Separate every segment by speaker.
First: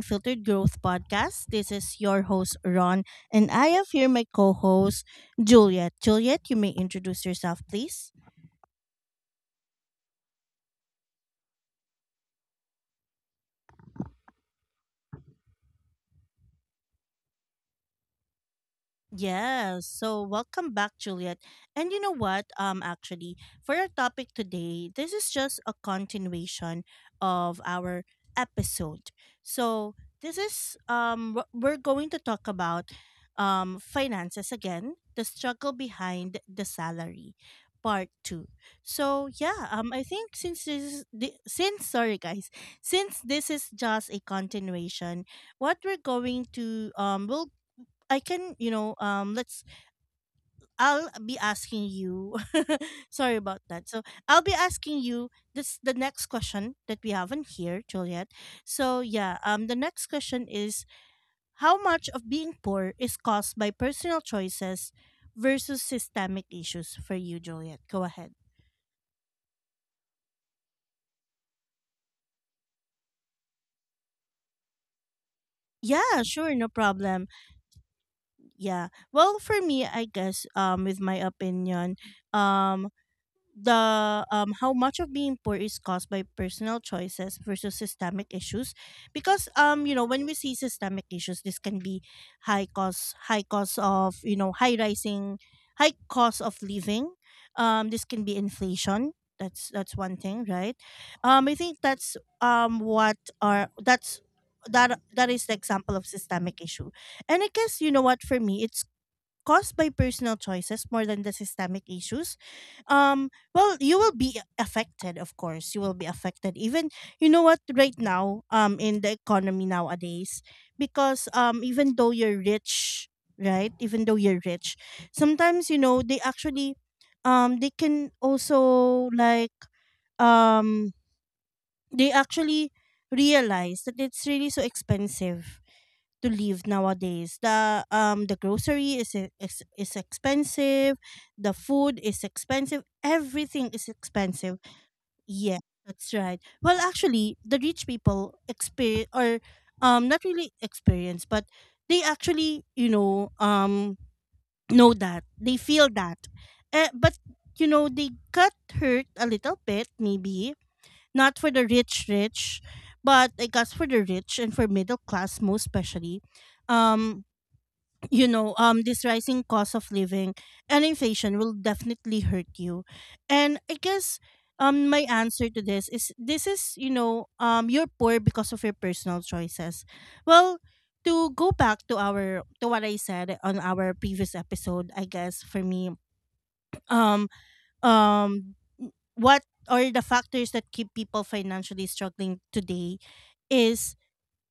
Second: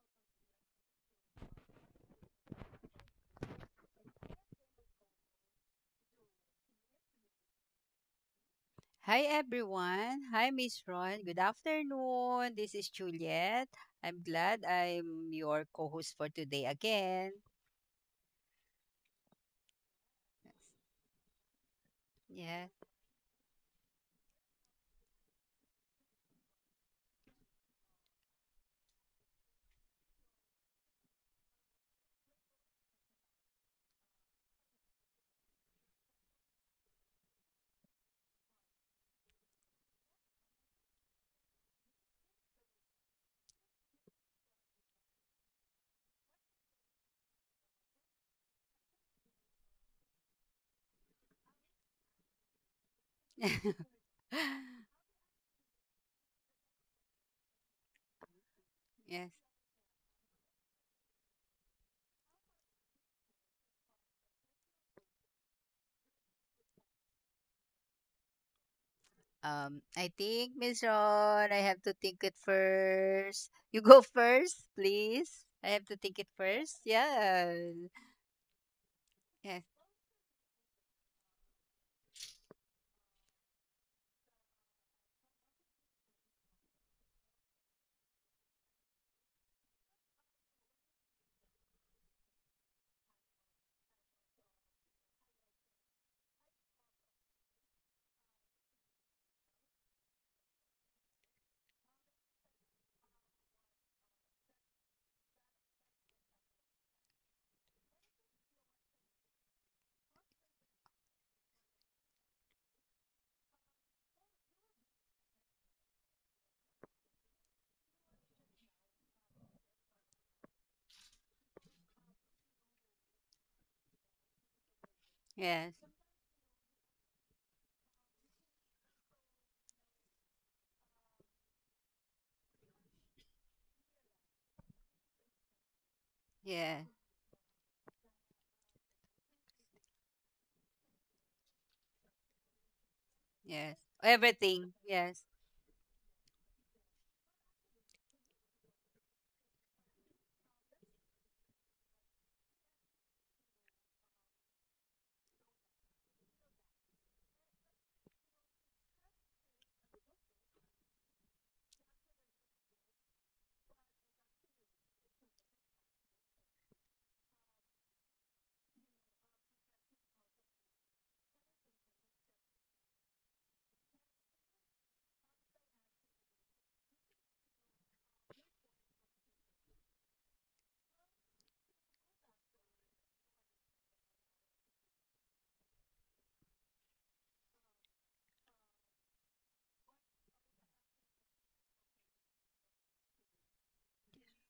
Speaker 1: Unfiltered Growth Podcast. This is your host, Ron, and I have here my co host, Juliet. Juliet, you may introduce yourself, please.
Speaker 2: Hi everyone. Hi Miss Ron. Good afternoon. This is Juliet. I'm glad I'm your co-host for today again.
Speaker 1: Yes. So welcome back, Juliet. And you know what?
Speaker 2: Yeah.
Speaker 1: Actually, for our topic today, this is just a continuation of our episode. So this is we're going to talk about finances again, the struggle behind the salary, part two. So yeah, I think since sorry guys, since this is just a continuation, what we're going to we'll I can, you know, let's. I'll be asking you. Sorry about that. So I'll be asking you this the next question that we have on here, Juliet. So
Speaker 2: Yes.
Speaker 1: yeah, the next question is, how much of being poor is caused by personal choices versus systemic issues for you, Juliet? Go ahead.
Speaker 2: I think, Miss Ron, I have to think it first. You go first, please. I have to think
Speaker 1: Yeah,
Speaker 2: it
Speaker 1: sure, no
Speaker 2: first.
Speaker 1: problem.
Speaker 2: Yeah.
Speaker 1: Yeah. Well, for
Speaker 2: Yes.
Speaker 1: me, I guess with my opinion, um the how much of being poor is caused by personal choices versus systemic issues, because you know, when we see systemic issues, this can be high cost of, you know, high cost of living. This can be inflation. That's one thing, right? I think that's what are that's That is the example of systemic issue. And I guess, you know what, for me it's caused by personal choices more than the systemic issues. Well, you will be affected, of course, you will be affected even, you know what, right now in the economy nowadays, because even though you're rich, right, even though you're rich, sometimes,
Speaker 2: Yes.
Speaker 1: you know, they actually they can also like um they actually realize that it's really so expensive to live
Speaker 2: Yeah.
Speaker 1: nowadays. The grocery is is expensive, the food is expensive, everything
Speaker 2: Yes.
Speaker 1: is expensive.
Speaker 2: Everything. Yes.
Speaker 1: Yeah, that's right. Well, actually, the rich people experience or not really experience, but they actually, you know, know that they feel that, but you know they got hurt a little bit, maybe not for the rich rich, but I guess for the rich and for middle class most especially, um you know, this rising cost of living and inflation will definitely hurt you. And I guess my answer to this is, this is, you know, you're poor because of your personal choices. Well, to go back to our to what I said on our previous episode, I guess for me, um um what are the factors that keep people financially struggling today is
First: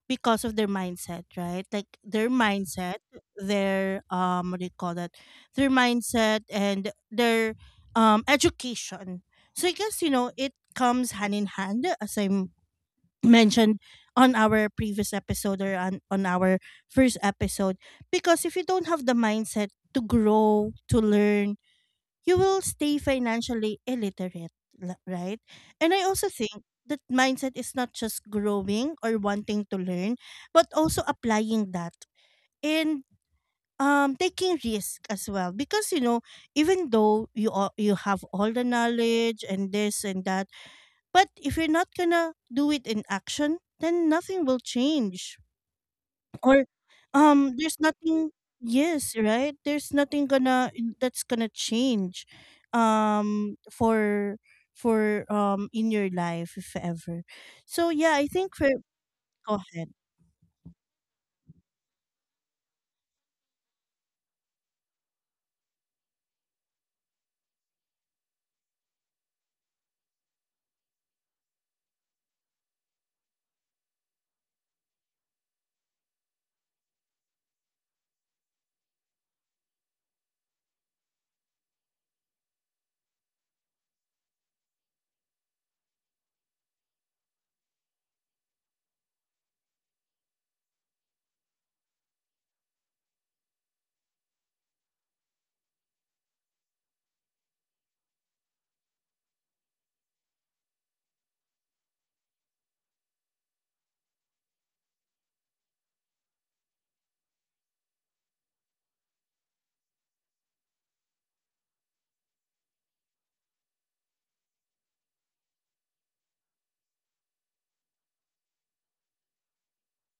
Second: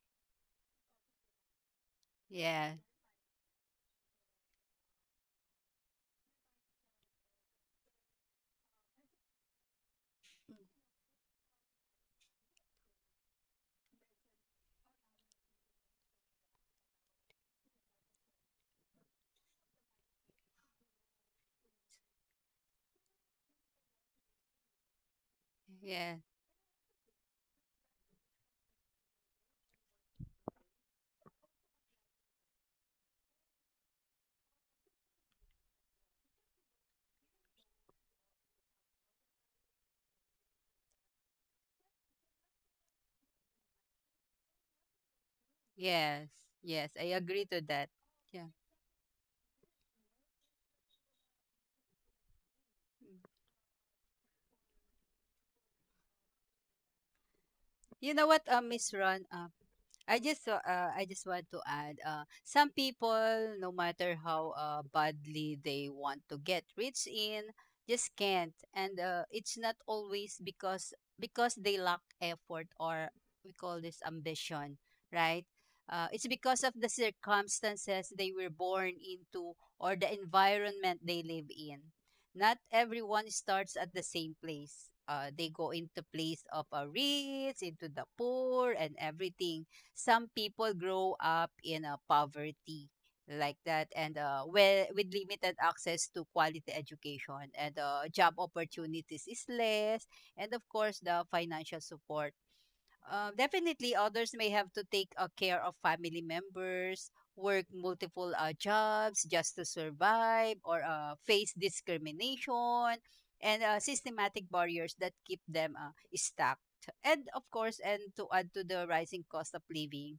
Speaker 1: because of their mindset, right? Like their
Speaker 2: Yeah.
Speaker 1: mindset, their what do you call that? Their mindset and their education. So I guess, you know, it comes hand in hand, as I mentioned on our previous episode, or on our first episode, because if you don't have the mindset to grow, to learn, you will stay financially illiterate, right? And I
Speaker 2: Yeah.
Speaker 1: also think that mindset is not just growing or wanting to learn, but also applying that, and taking risk as well, because, you know, even though you have all the knowledge and this and that, but if you're not gonna do it in action, then nothing will change.
Speaker 2: Yes.
Speaker 1: Or
Speaker 2: Yes. I agree to
Speaker 1: there's
Speaker 2: that.
Speaker 1: nothing,
Speaker 2: Yeah.
Speaker 1: yes, right? There's nothing gonna That's gonna change um for for in your life, if ever. So
Speaker 2: You
Speaker 1: yeah, I
Speaker 2: know what,
Speaker 1: think for,
Speaker 2: Miss Ron? Uh,
Speaker 1: go ahead.
Speaker 2: I just wa- uh, I just want to add, some people, no matter how badly they want to get rich in, just can't. And it's not always because they lack effort, or we call this ambition, right? It's because of the circumstances they were born into, or the environment they live in. Not everyone starts at the same place. They go into place of a rich, into the poor, and everything. Some people grow up in a poverty like that, and, well, with limited access to quality education, and job opportunities is less, and of course, the financial support. Definitely, others may have to take care of family members, work multiple jobs just to survive, or face discrimination, and systematic barriers that keep them stuck. And of course, and to add to the rising cost of living,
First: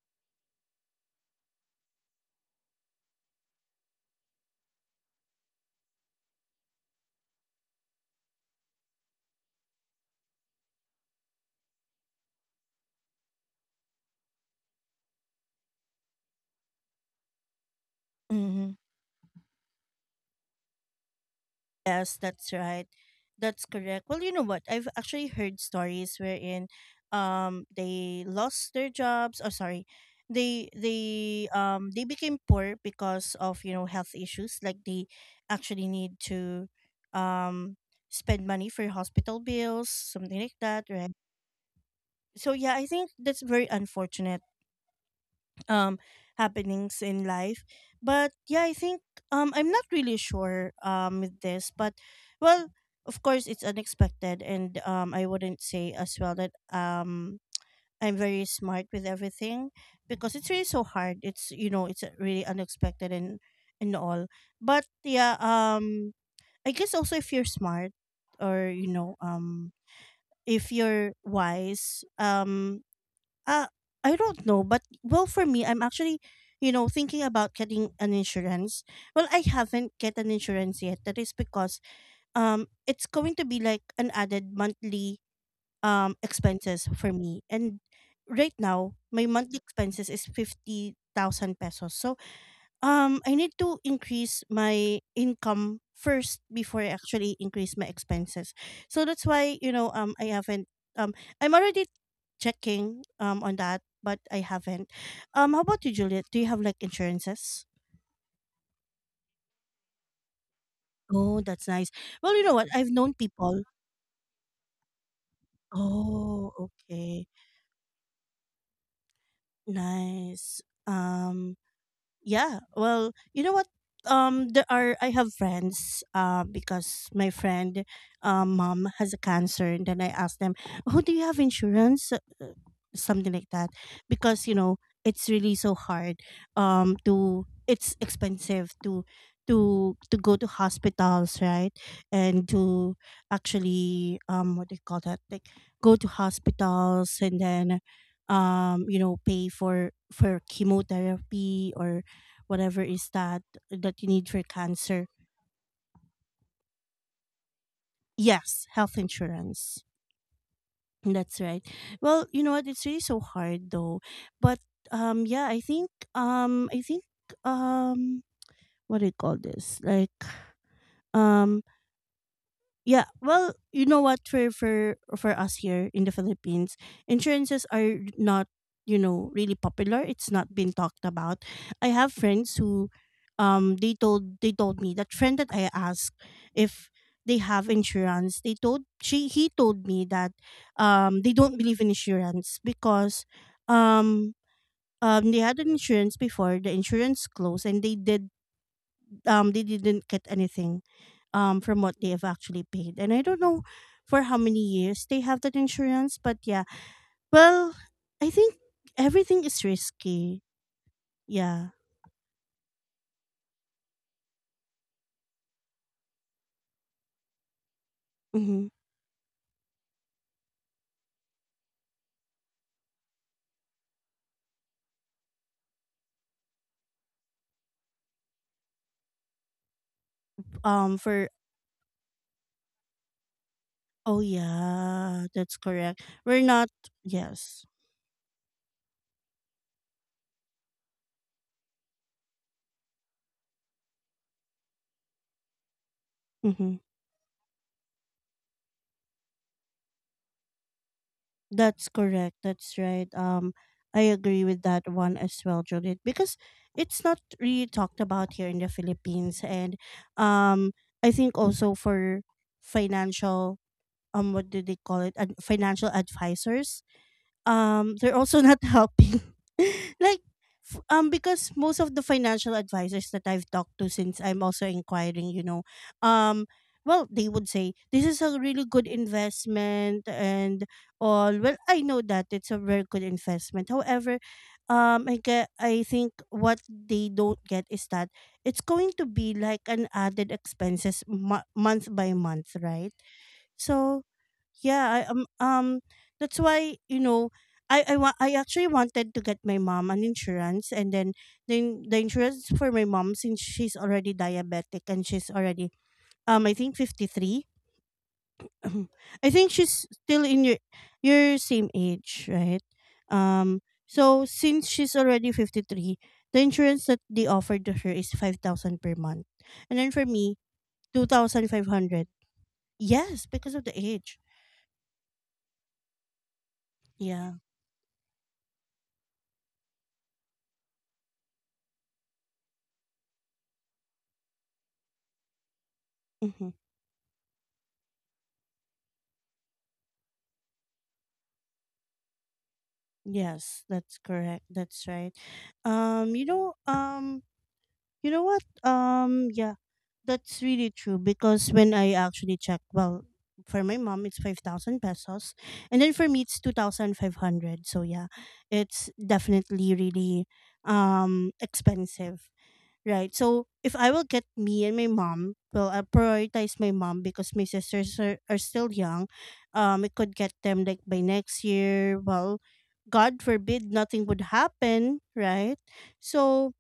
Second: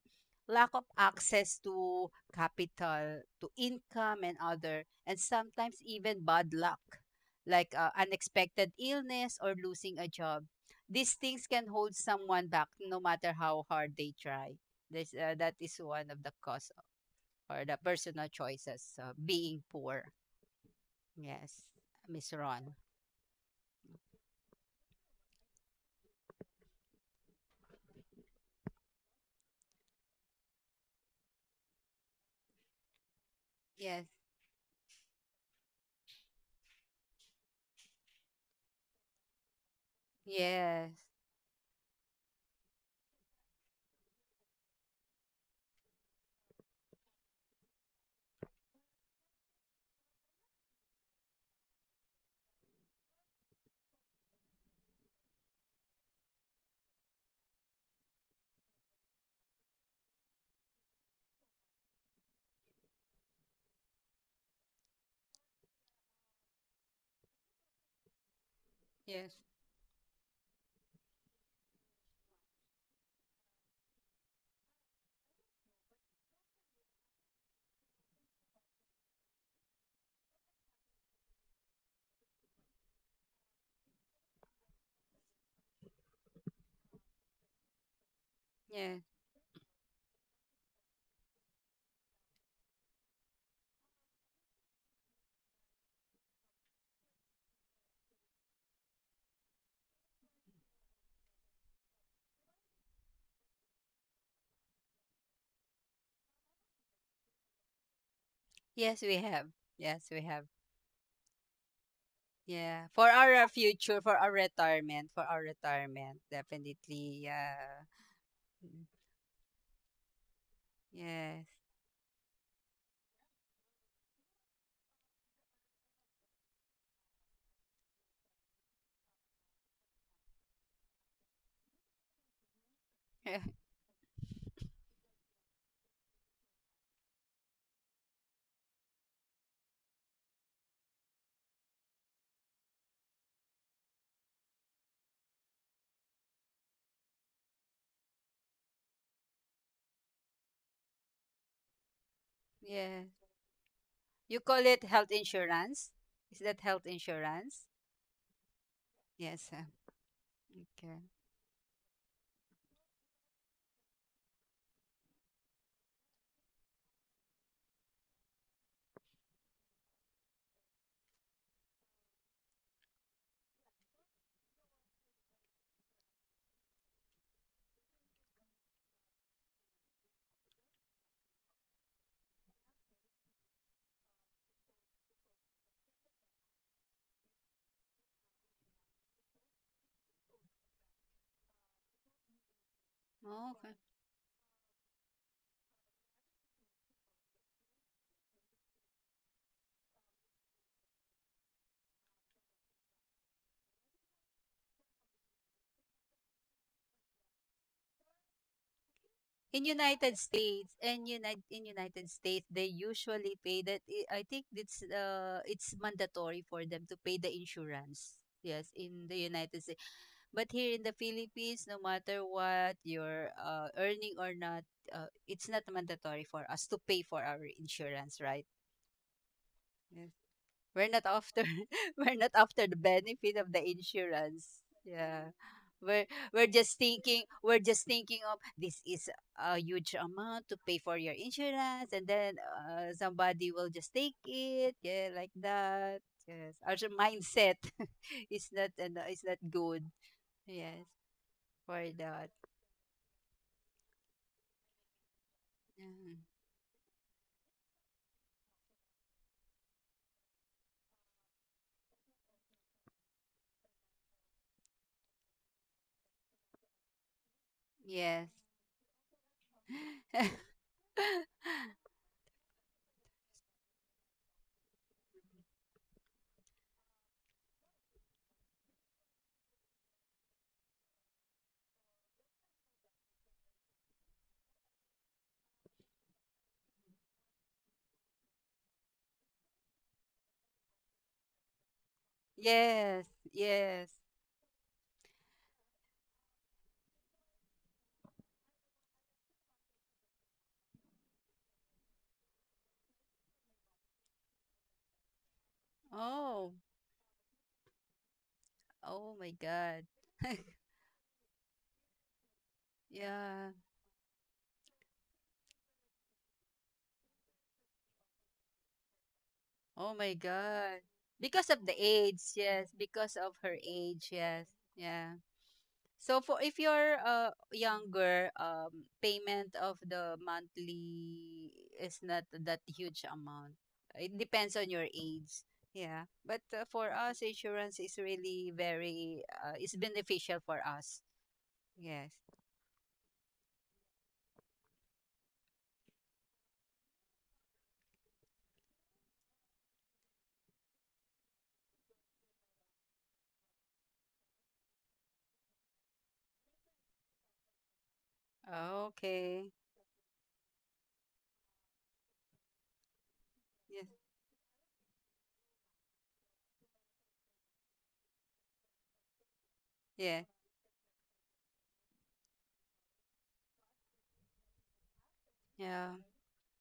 Speaker 2: lack of access to capital, to income, and other, and sometimes even bad luck, like unexpected illness or losing a job, these things can hold someone back no matter how hard they try. This That is one of the cause, or the personal
Speaker 1: Mm-hmm.
Speaker 2: choices. Being poor. Yes,
Speaker 1: Yes,
Speaker 2: Miss
Speaker 1: that's
Speaker 2: Ron.
Speaker 1: right. That's correct. Well, you know what? I've actually heard stories wherein they lost their jobs. Oh, sorry. They became poor because of, you know,
Speaker 2: Yes,
Speaker 1: health issues. Like they actually need to um spend money for hospital bills, something like that,
Speaker 2: yes,
Speaker 1: right? So yeah, I think that's very unfortunate um happenings in life. But yeah, I think I'm not really sure with this, but, well, of course it's unexpected, and I wouldn't say as well that I'm very smart with everything, because it's really so hard. It's, you know, it's really unexpected and all. But yeah, I guess also if you're smart, or, you know,
Speaker 2: yes,
Speaker 1: if you're wise, uh, I don't know, but well, for me, I'm actually, you know, thinking about getting an insurance. Well, I haven't get an insurance yet. That is because it's going to be like an added monthly expenses for me, and right now
Speaker 2: yes,
Speaker 1: my monthly expenses is 50,000 pesos. So I need to increase my income first before I actually increase my expenses. So that's why, you know, I haven't um I'm already checking on that, but I haven't. How about you, Juliet? Do you have like insurances?
Speaker 2: yes. We have. Yes, we have.
Speaker 1: Oh, that's nice. Well, you know what? I've
Speaker 2: Yeah,
Speaker 1: known
Speaker 2: for our
Speaker 1: people.
Speaker 2: future, for our retirement,
Speaker 1: Oh, okay.
Speaker 2: definitely. Yeah. Mm.
Speaker 1: Nice.
Speaker 2: Yes.
Speaker 1: Um Yeah. Well, you know what? There are, I have friends. Because my friend, mom has a cancer, and then I asked them, "Oh, do you have insurance?" Something like that, because you know it's really so hard. To, it's expensive to to go to hospitals, right? And to actually what do you call that? Like, go to hospitals and then you know, pay for chemotherapy or whatever
Speaker 2: Yeah.
Speaker 1: is that that you need
Speaker 2: You
Speaker 1: for
Speaker 2: call it
Speaker 1: cancer.
Speaker 2: health insurance? Is that health insurance?
Speaker 1: Yes, health
Speaker 2: Yes.
Speaker 1: insurance.
Speaker 2: Okay.
Speaker 1: That's right. Well, you know what? It's really so hard though. But yeah, I think um, I think um, what do you call this? Like um, yeah, well, you know what, for us here in the Philippines, insurances are not, you know, really popular. It's not been talked about. I have friends who they told me, that friend that I asked if they have insurance, they told, she he told me that they don't believe in insurance, because
Speaker 2: Okay.
Speaker 1: um they had an insurance before, the insurance closed, and they didn't get anything from what they have actually paid, and I don't know for how many years they have that insurance. But yeah, well, I think everything
Speaker 2: in
Speaker 1: is
Speaker 2: United
Speaker 1: risky.
Speaker 2: States and United in
Speaker 1: Yeah.
Speaker 2: United States they usually pay that. Think it's mandatory for them to pay the insurance.
Speaker 1: Mm-hmm.
Speaker 2: Yes, in the United States. But here in the Philippines, no matter what you're earning or not, it's not mandatory for us to pay for our insurance, right? We're not
Speaker 1: For
Speaker 2: after we're not after the benefit of the
Speaker 1: Oh
Speaker 2: insurance.
Speaker 1: yeah,
Speaker 2: Yeah.
Speaker 1: that's correct,
Speaker 2: We're
Speaker 1: we're
Speaker 2: we're
Speaker 1: not.
Speaker 2: just thinking we're
Speaker 1: Yes.
Speaker 2: just thinking of this, is a huge amount to pay for your insurance, and then, somebody will just take it. Yeah, like that. Yes.
Speaker 1: Mm-hmm.
Speaker 2: Our mindset is not and is not good. Yes, for
Speaker 1: That's
Speaker 2: that.
Speaker 1: correct, that's right. I agree with that one as well, Judith,
Speaker 2: Mm.
Speaker 1: because it's not really talked about here in the Philippines, and um I think also for financial, what do they call it, financial advisors, they're
Speaker 2: Yes.
Speaker 1: also not helping like, because most of the financial advisors that I've talked to, since I'm also inquiring, you know, um well, they would say this is a really good investment and all. Well, I know that it's a very good investment, however, I get, I think what they don't get is that it's going to be like an added expenses month by month, right?
Speaker 2: Yes, yes.
Speaker 1: So, yeah, I that's why, you know, I actually wanted to get my mom an insurance, and then the insurance for my mom, since she's already diabetic and she's already
Speaker 2: Oh,
Speaker 1: I think 53.
Speaker 2: oh
Speaker 1: I
Speaker 2: my
Speaker 1: think
Speaker 2: God.
Speaker 1: she's still in your same age, right?
Speaker 2: Yeah.
Speaker 1: Um, so since she's already 53, the insurance that they offered to her is 5,000 per month. And then
Speaker 2: Oh
Speaker 1: for
Speaker 2: my
Speaker 1: me,
Speaker 2: God. Because of the
Speaker 1: 2,500.
Speaker 2: age, yes. Because
Speaker 1: Yes,
Speaker 2: of
Speaker 1: because
Speaker 2: her
Speaker 1: of the
Speaker 2: age,
Speaker 1: age.
Speaker 2: yes. Yeah. So for, if you're
Speaker 1: Yeah.
Speaker 2: younger, payment of the monthly is not that huge amount. It depends on your age. Yeah. But
Speaker 1: Mm-hmm.
Speaker 2: for us, insurance is really very, it's beneficial for us. Yes.
Speaker 1: Yes, that's correct. That's right. Um, you know, um, you know what? Yeah, that's really true, because when I actually checked, well, for my mom it's 5,000 pesos, and then for me it's two thousand five hundred. So yeah, it's
Speaker 2: Okay.
Speaker 1: definitely really expensive. Right. So if
Speaker 2: Yes.
Speaker 1: I will get me and my mom, well, I prioritize my mom, because my sisters are still young. It could
Speaker 2: Yeah.
Speaker 1: get them like by next year. Well, God forbid nothing would happen, right?
Speaker 2: Yeah.
Speaker 1: So,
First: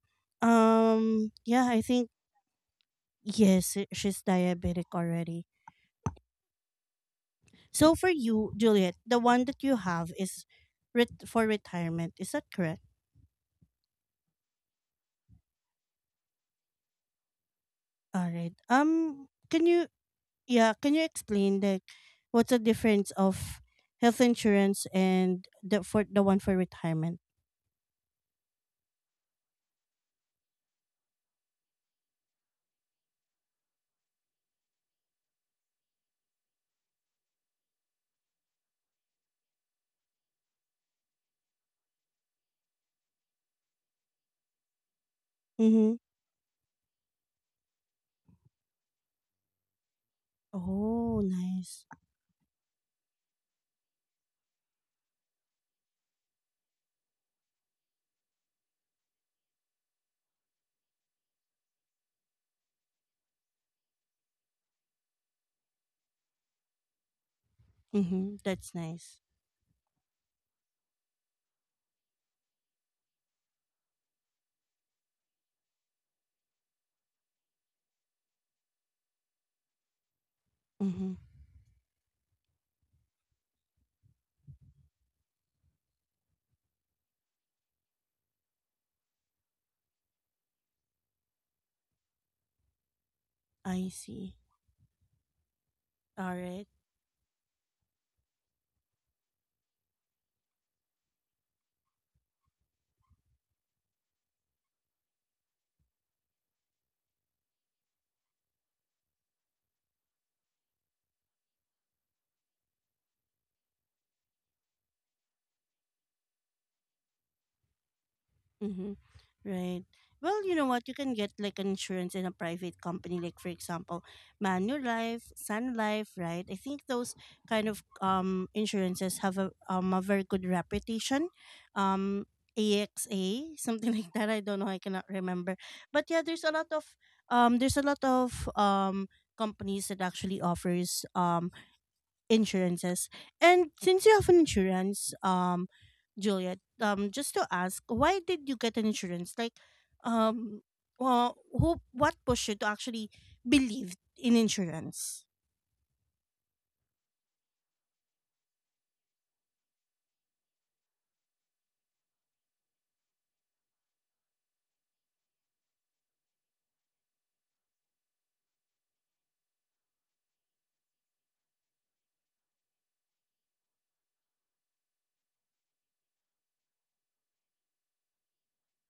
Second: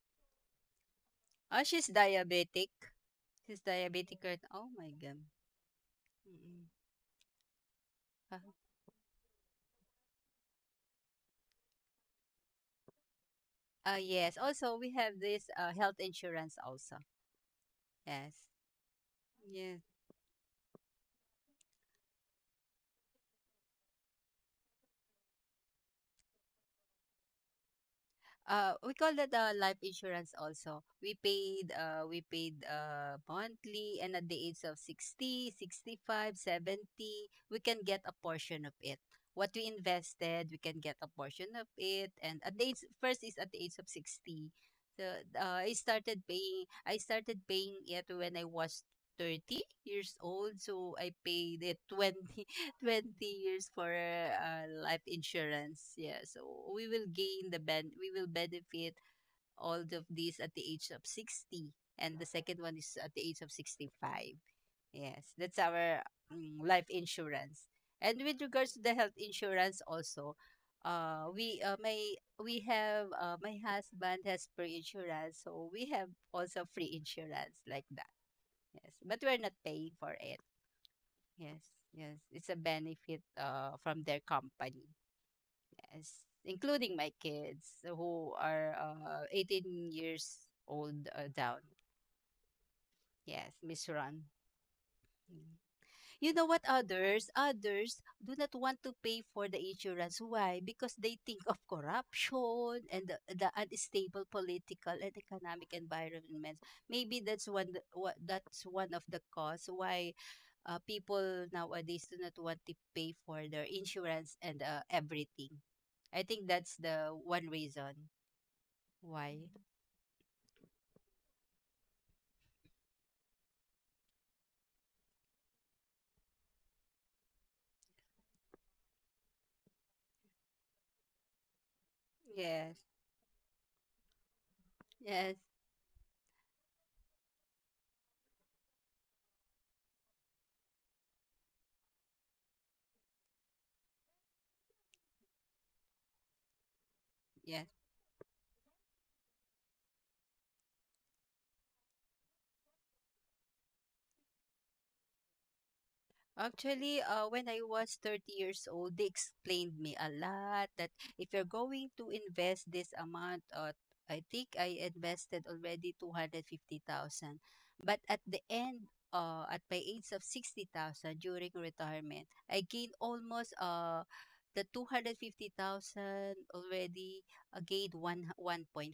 Speaker 2: Oh,
Speaker 1: yeah, I
Speaker 2: she's
Speaker 1: think,
Speaker 2: diabetic. She's
Speaker 1: yes, she's
Speaker 2: diabetic, right. Oh
Speaker 1: diabetic
Speaker 2: my God.
Speaker 1: already.
Speaker 2: Mm-mm.
Speaker 1: So for
Speaker 2: Ah,
Speaker 1: you, Juliet, the one that you have is for retirement. Is that correct?
Speaker 2: Yes. Also, we have this health insurance also.
Speaker 1: All
Speaker 2: Yes.
Speaker 1: right. Can
Speaker 2: Yes.
Speaker 1: you, yeah, can you explain like what's the difference of health insurance and the, for the one for retirement?
Speaker 2: We call that life insurance also. We paid monthly, and at the age of 60, 65, 70, we can get a portion of it. What we invested, we can get a portion of it. And first is at the age of 60. So I
Speaker 1: Mhm.
Speaker 2: started paying I started paying it when I was 30 years old. So I
Speaker 1: Oh,
Speaker 2: paid it
Speaker 1: nice.
Speaker 2: 20 years for life insurance. Yeah, so we will benefit all of these at the age of 60, and the second one is at the age of 65. Yes, that's our life insurance. And
Speaker 1: Mhm.
Speaker 2: with regards
Speaker 1: That's
Speaker 2: to the
Speaker 1: nice.
Speaker 2: health insurance also, we my we have my husband has free insurance, so we have also free insurance like that. Yes, but we're not paying for it.
Speaker 1: Mhm.
Speaker 2: Yes, yes. It's a benefit from their company. Yes, including my kids who are 18 years old down. Yes, Miss
Speaker 1: I
Speaker 2: Ron.
Speaker 1: see.
Speaker 2: Mm. You
Speaker 1: All
Speaker 2: know what,
Speaker 1: right.
Speaker 2: others do not want to pay for the insurance, why? Because they think of corruption, and the unstable political and economic environment, maybe that's that's one of the cause why people nowadays do not want to pay for their insurance, and everything. I think that's the one reason
Speaker 1: Mhm.
Speaker 2: why.
Speaker 1: Right. Well, you know what? You can get like an insurance in a private company, like for example, Manulife, Sun Life, right? I think those kind of insurances have a very good reputation. Um
Speaker 2: Yes.
Speaker 1: AXA, something like that. I don't know, I cannot
Speaker 2: Yes.
Speaker 1: remember. But yeah, there's a lot of there's a lot of companies that actually offers insurances. And since you have an insurance, Juliet, just to
Speaker 2: Yes.
Speaker 1: ask, why did you get an insurance? Like, um, well, what pushed you to actually believe in insurance?
Speaker 2: Actually, when I was 30 years old, they explained me a lot that if you're going to invest this amount, I think I invested already 250,000. But at the end, at my age of 60,000 during retirement, I gained almost, the 250,000 already, gained 1.5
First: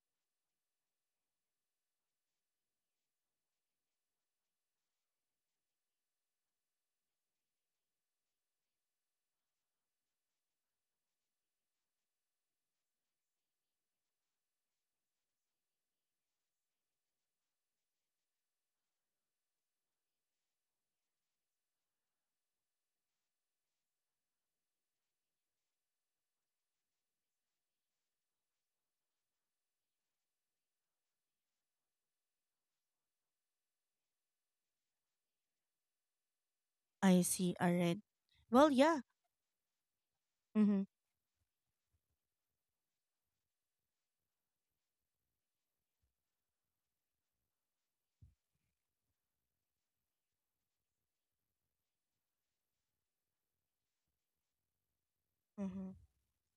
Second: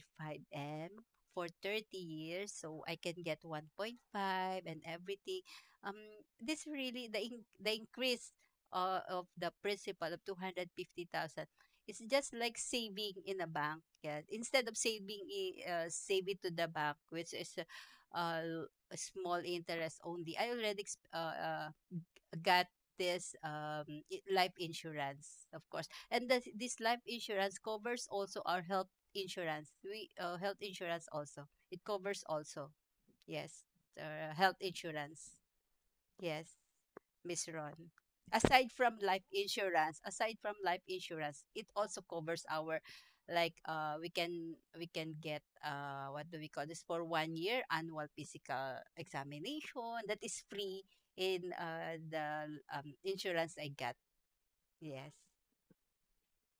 Speaker 2: M for 30 years. So I can get 1.5, and everything. um, this really the increase, of the principal of 250,000. It's just like saving in a bank, yeah, instead of saving, save it to the bank, which is uh, a small interest only. I already got this life insurance, of course, and this life insurance covers also our health insurance. We Health insurance also, it covers also. Yes. Health insurance. Yes,
Speaker 1: I
Speaker 2: Miss
Speaker 1: see.
Speaker 2: Ron.
Speaker 1: All right.
Speaker 2: Aside
Speaker 1: Well,
Speaker 2: from
Speaker 1: yeah.
Speaker 2: life insurance,
Speaker 1: Mm-hmm.
Speaker 2: it also covers our, we can get, what do we call this, for one year annual physical examination that is free in the insurance I got. Yes.
Speaker 1: Mm-hmm.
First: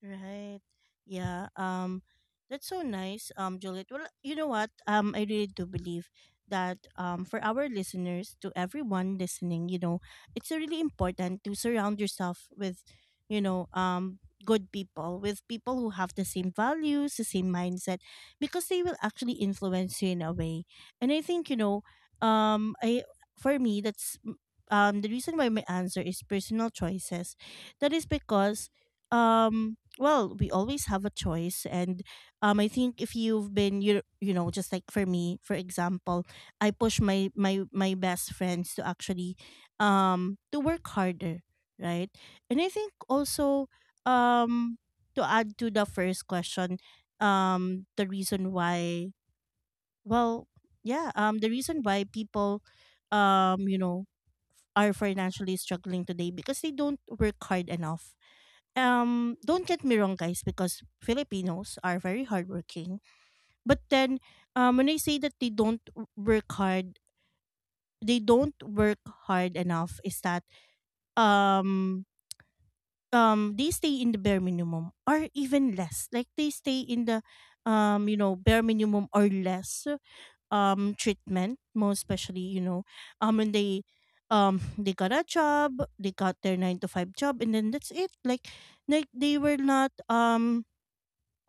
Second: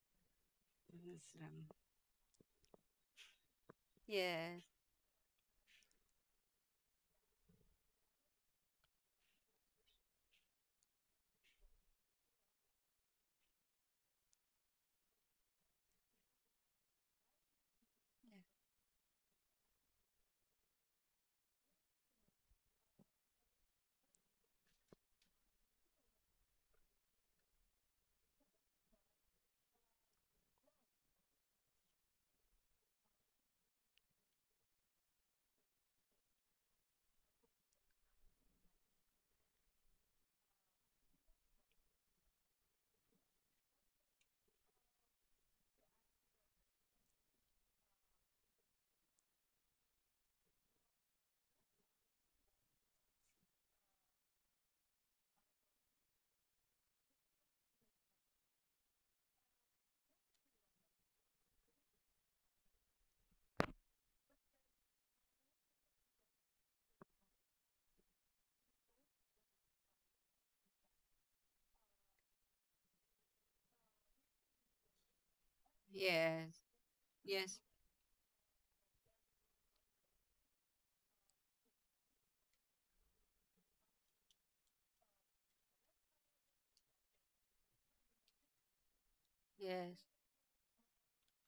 Speaker 1: Right.
Speaker 2: Miss
Speaker 1: Yeah.
Speaker 2: Ron.
Speaker 1: That's so nice, Juliet. Well, you know
Speaker 2: Yes.
Speaker 1: what? I really do believe that for our listeners, to everyone listening, you know, it's really important to surround yourself with, you know, um good people, with people who have the same values, the same mindset, because they will actually influence you in a way. And I think, you know, I for me the reason why my answer is personal choices. That is because um well, we always have a choice, and I think if you've been you you know just like for me, for example, I push my best friends to actually to work harder, right? And I think also, um to add to the first question, the reason why, well yeah the reason why people, um, are financially struggling today, because they don't work hard enough. Don't get me wrong, guys, because Filipinos are very hardworking, but then, when I say that they don't w- work hard they don't work hard enough, is that, um they stay in the bare minimum or even less. Like they
Speaker 2: Yes.
Speaker 1: stay in the,
Speaker 2: Yes.
Speaker 1: you know, bare minimum or less treatment, most especially, you know, when they, they got a job, they got their 9 to 5 job, and then that's it. Like they were not
Speaker 2: Yes.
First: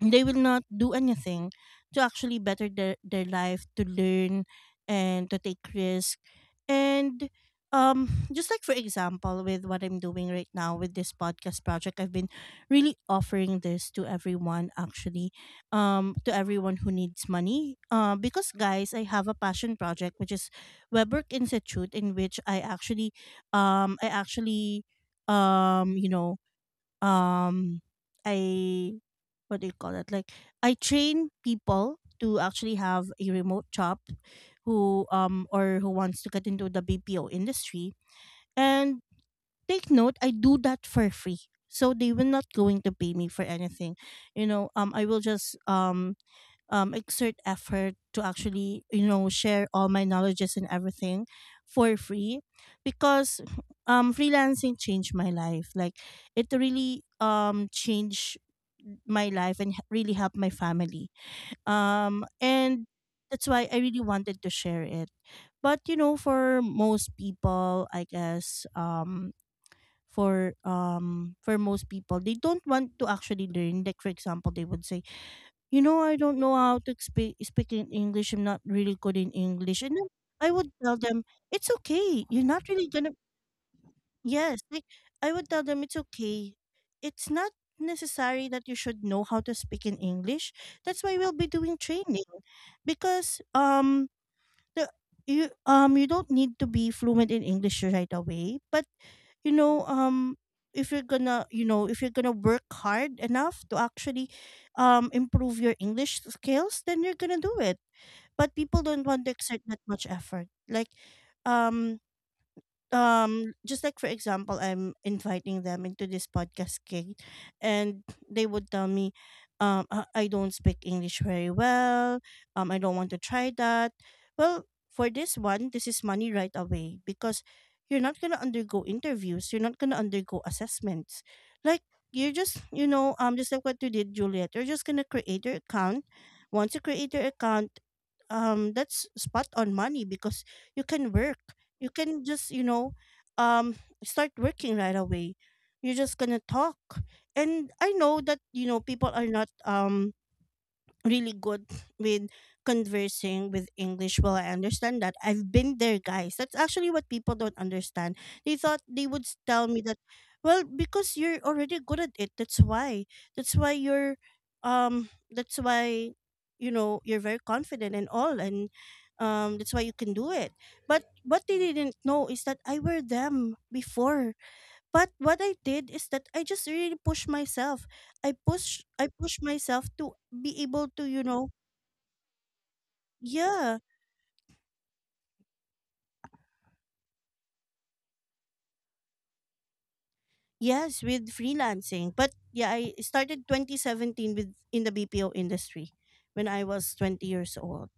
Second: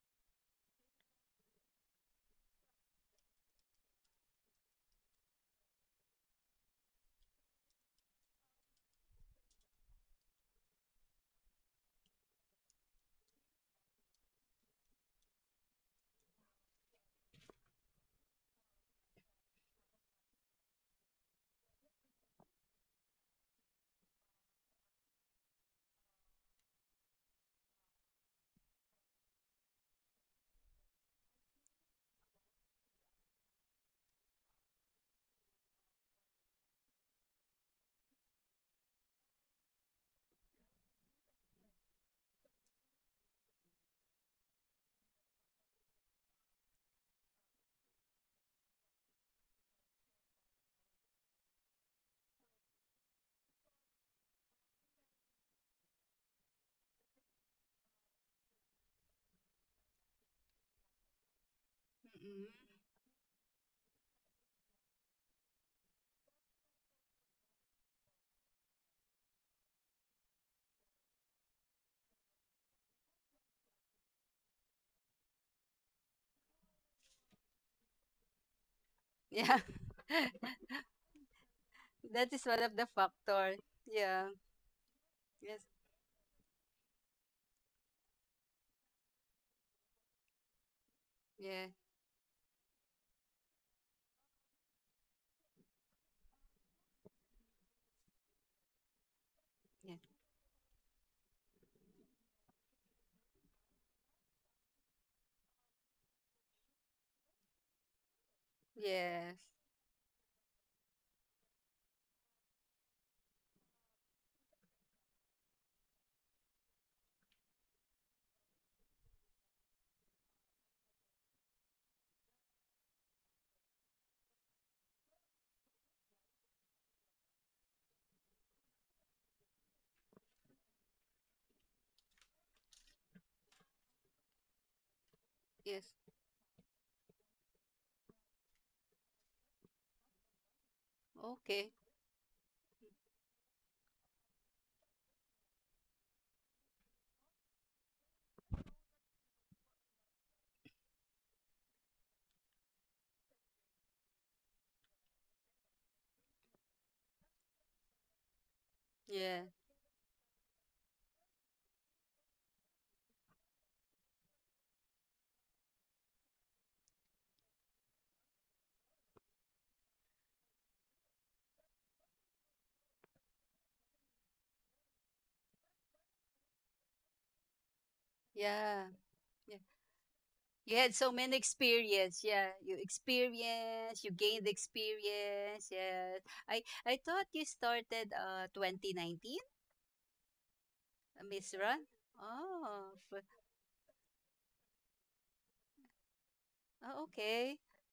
Speaker 1: they will not do anything to actually better their life, to learn and to take risk. And just like for example, with what I'm doing right now with this podcast project, I've been really offering this to everyone, actually, to everyone who needs money, because, guys, I have a passion project, which is Webwork Institute, in which I actually, um i actually um you know um I, what do you call it? Like, I train people to actually have a remote job who or who wants to get into the BPO industry. And take note, I do that for free. So they will not going to pay me for anything. You know, I will just exert effort to actually, you know, share all my knowledges and everything for free, because freelancing changed my life. Like it really changed my life and really helped my family,
Speaker 2: Mm-mm.
Speaker 1: and that's why I really wanted to share it. But you know, for most people, I guess, for most people, they don't want to actually learn. Like for example, they would say, you know, I don't know how to speak in English. I'm not really good in
Speaker 2: Yeah.
Speaker 1: English. And then I would tell them, it's okay.
Speaker 2: That
Speaker 1: You're
Speaker 2: is one
Speaker 1: not
Speaker 2: of
Speaker 1: really
Speaker 2: the
Speaker 1: gonna
Speaker 2: factor. Yeah.
Speaker 1: yes, like I would tell
Speaker 2: Yes.
Speaker 1: them, it's okay. It's not necessary that you should know how to speak in English. That's why we'll be
Speaker 2: Yeah.
Speaker 1: doing training. Because the you you don't need to be fluent in English right away, but you know,
Speaker 2: Yeah.
Speaker 1: if you're gonna you know if you're gonna work hard enough to actually improve your English skills, then you're gonna do it. But people don't want to
Speaker 2: Yes.
Speaker 1: exert that much effort. Like, um just like for example, I'm inviting them into this podcast gig, and they would tell me, I don't speak English very well, I don't want to try that. Well, for this one, this is money right away, because you're not going to undergo interviews, you're not going to undergo assessments. Like, you're just, you know, just like what you did, Juliet, you're just going to create your
Speaker 2: Yes.
Speaker 1: account. Once you create your account, that's spot on money, because you can work,
Speaker 2: Okay.
Speaker 1: you can just, you know, um start working right away. You're just gonna talk. And I know that, you know, people are not really good with conversing with English. Well, I understand that. I've been there, guys. That's actually what people don't understand. They thought they would
Speaker 2: Yeah.
Speaker 1: tell me that, well, because you're already good at it. That's why. That's why you're, that's why, you know, you're very confident and all, and that's why you can do it. But what they didn't know is that I were them before. But what I did is that I just really pushed myself. I push
Speaker 2: Yeah.
Speaker 1: I pushed
Speaker 2: Yeah.
Speaker 1: myself to be
Speaker 2: You
Speaker 1: able
Speaker 2: had
Speaker 1: to,
Speaker 2: so
Speaker 1: you
Speaker 2: many
Speaker 1: know,
Speaker 2: experience. Yeah.
Speaker 1: yeah,
Speaker 2: You gained experience. Yeah. I thought you started 2019,
Speaker 1: yes, with
Speaker 2: Miss Run.
Speaker 1: freelancing. But yeah, I
Speaker 2: Oh, f-
Speaker 1: started 2017 with in the BPO industry when I was
Speaker 2: oh,
Speaker 1: 20 years
Speaker 2: okay.
Speaker 1: old.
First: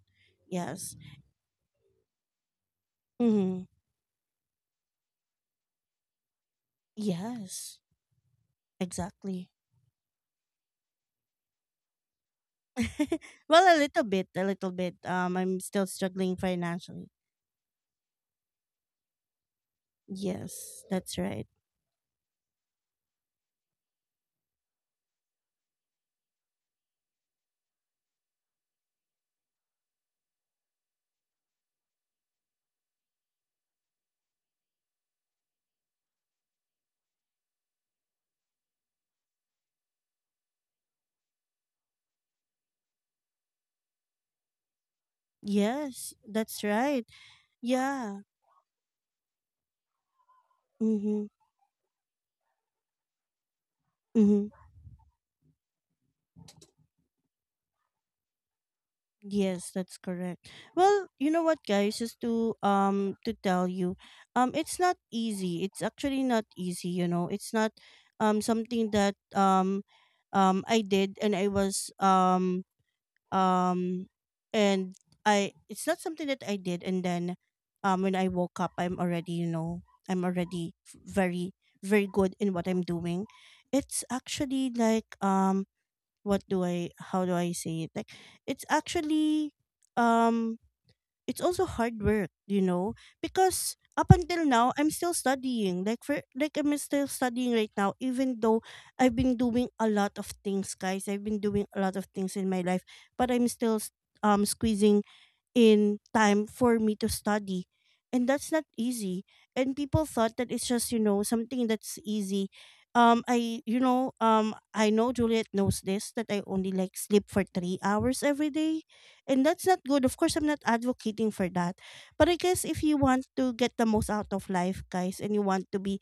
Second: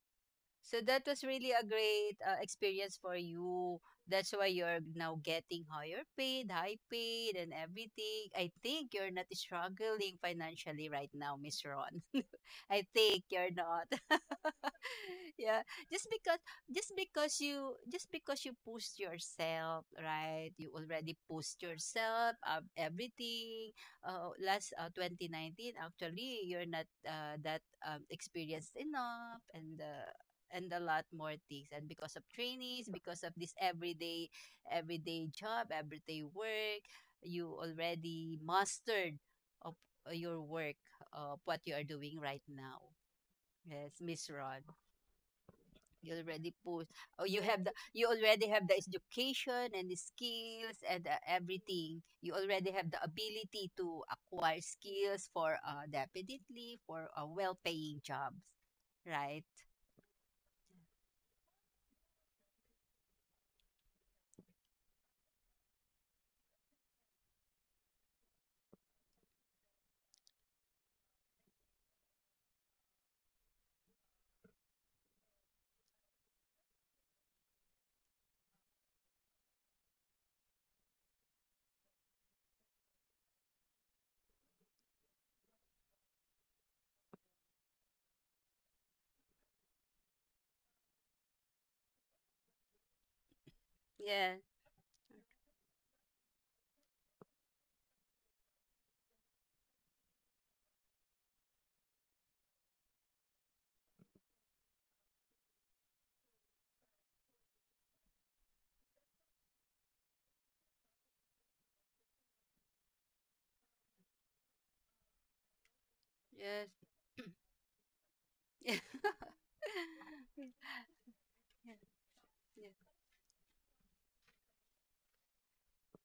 Speaker 2: So
Speaker 1: Yes.
Speaker 2: that was really a great experience for
Speaker 1: Mm-hmm.
Speaker 2: you. That's why you're now getting higher paid, high paid, and
Speaker 1: Yes.
Speaker 2: everything. I think you're not
Speaker 1: Exactly.
Speaker 2: struggling financially right now, Miss Ron. I think you're
Speaker 1: well, a
Speaker 2: not.
Speaker 1: little bit, a little bit. I'm
Speaker 2: Yeah,
Speaker 1: still
Speaker 2: just
Speaker 1: struggling
Speaker 2: because,
Speaker 1: financially.
Speaker 2: just because you pushed yourself, right? You
Speaker 1: Yes,
Speaker 2: already
Speaker 1: that's right.
Speaker 2: pushed yourself up everything. Last 2019, actually, you're not that, experienced enough, and a lot more things, and because of this, everyday job, everyday work, you already mastered of your work, of what you are doing right now. Yes, Miss Ron. you
Speaker 1: Yes,
Speaker 2: already
Speaker 1: that's
Speaker 2: put
Speaker 1: right.
Speaker 2: oh you have the you
Speaker 1: Yeah.
Speaker 2: already have the education, and the skills, and
Speaker 1: Mhm.
Speaker 2: everything. You already have the ability to
Speaker 1: Mhm.
Speaker 2: acquire skills for, definitely, for a well-paying jobs, right.
Speaker 1: Yes, that's correct. Well, you know what, guys, just to tell you, it's not easy. It's actually not easy. You know, it's not something that I did, and I was um and I it's not something that I did, and then when I woke up, I'm already, you know, I'm already very very good in what I'm doing. It's actually like, what do I, how do I say it? Like, it's actually, um it's also hard work, you know? Because up
Speaker 2: Yeah,
Speaker 1: until now, I'm still studying. Like I'm still studying right now, even though I've been doing a lot of things, guys. I've been doing a lot of things in my life, but I'm squeezing in time for me to study. And that's not easy. And people thought that it's just, you know, something that's easy. I, you know, I know Juliet knows this that I
Speaker 2: yeah.
Speaker 1: only like sleep for 3 hours every
Speaker 2: Yeah.
Speaker 1: day. And that's not good. Of course, I'm not advocating for
Speaker 2: Yeah,
Speaker 1: that. But I guess
Speaker 2: yeah.
Speaker 1: if you want to get the most out of life, guys, and you want to be,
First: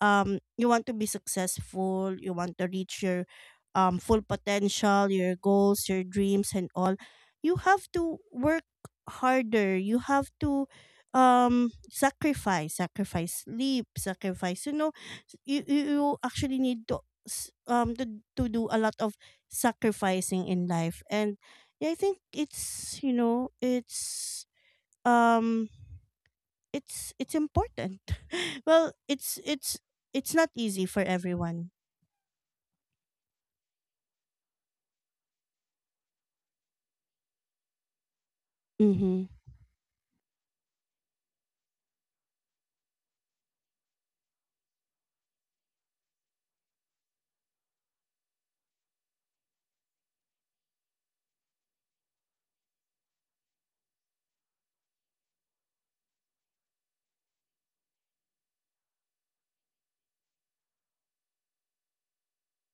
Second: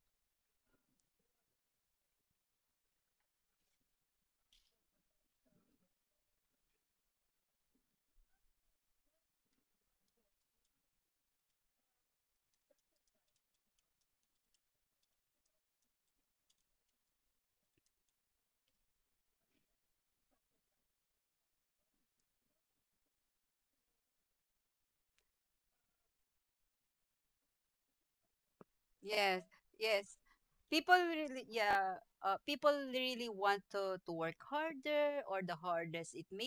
Speaker 1: you want to be successful, you want to reach your full potential, your goals, your dreams, and all, you have to work harder. You have to sacrifice, sacrifice sleep, sacrifice. You know, you you actually need to s- um to to do a lot of sacrificing in life, and yeah, I think it's, you know, um it's important. well,
Speaker 2: Yes, yes.
Speaker 1: it's not easy for everyone.
Speaker 2: Yeah, people really want to work harder, or the hardest, it
Speaker 1: Mm-hmm.